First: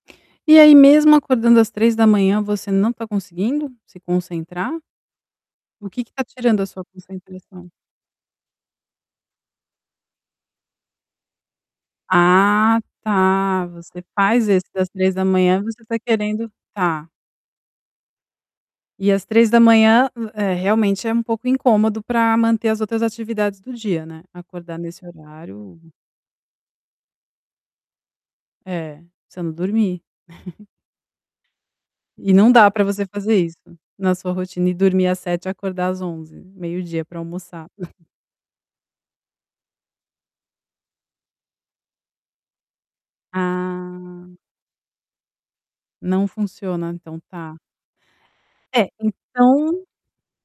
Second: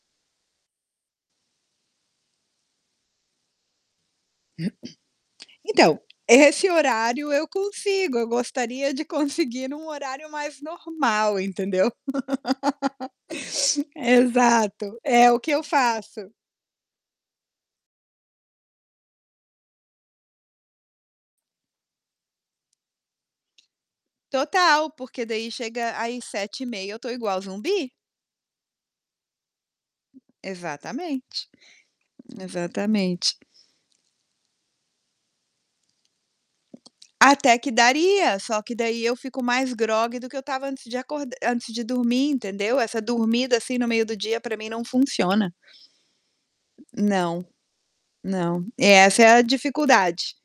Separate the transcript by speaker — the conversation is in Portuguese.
Speaker 1: E aí mesmo acordando às 03:00, você não tá conseguindo se concentrar? O
Speaker 2: Então,
Speaker 1: que que tá tirando a
Speaker 2: esse
Speaker 1: sua
Speaker 2: horário eu
Speaker 1: concentração?
Speaker 2: consigo, eu gostaria de conseguir num horário mais normal, entendeu
Speaker 1: Ah, tá! Você faz esse das
Speaker 2: Exato,
Speaker 1: três da
Speaker 2: é o que
Speaker 1: manhã,
Speaker 2: eu
Speaker 1: você tá
Speaker 2: faço.
Speaker 1: querendo tá. E às 03:00, eh, realmente é um pouco incômodo, pra manter as outras atividades do dia, né. Acordar
Speaker 2: Total,
Speaker 1: nesse
Speaker 2: porque daí
Speaker 1: horário
Speaker 2: chega aí 7:30, eu tô igual zumbi.
Speaker 1: É, você não dormir.
Speaker 2: Exatamente,
Speaker 1: E não dá pra você
Speaker 2: exatamente.
Speaker 1: fazer isso na sua rotina, e dormir às 07:00 e acordar às 11:00, meio dia pra
Speaker 2: Até
Speaker 1: almoçar.
Speaker 2: que daria, só que daí, eu fico mais grogue do que eu tava antes de acor antes de dormir, entendeu? Essa dormida, assim, no meio do
Speaker 1: Ah.
Speaker 2: dia, pra mim não funciona.
Speaker 1: Não funciona então,
Speaker 2: Não,
Speaker 1: tá.
Speaker 2: não,
Speaker 1: É,
Speaker 2: essa é a
Speaker 1: então
Speaker 2: dificuldade.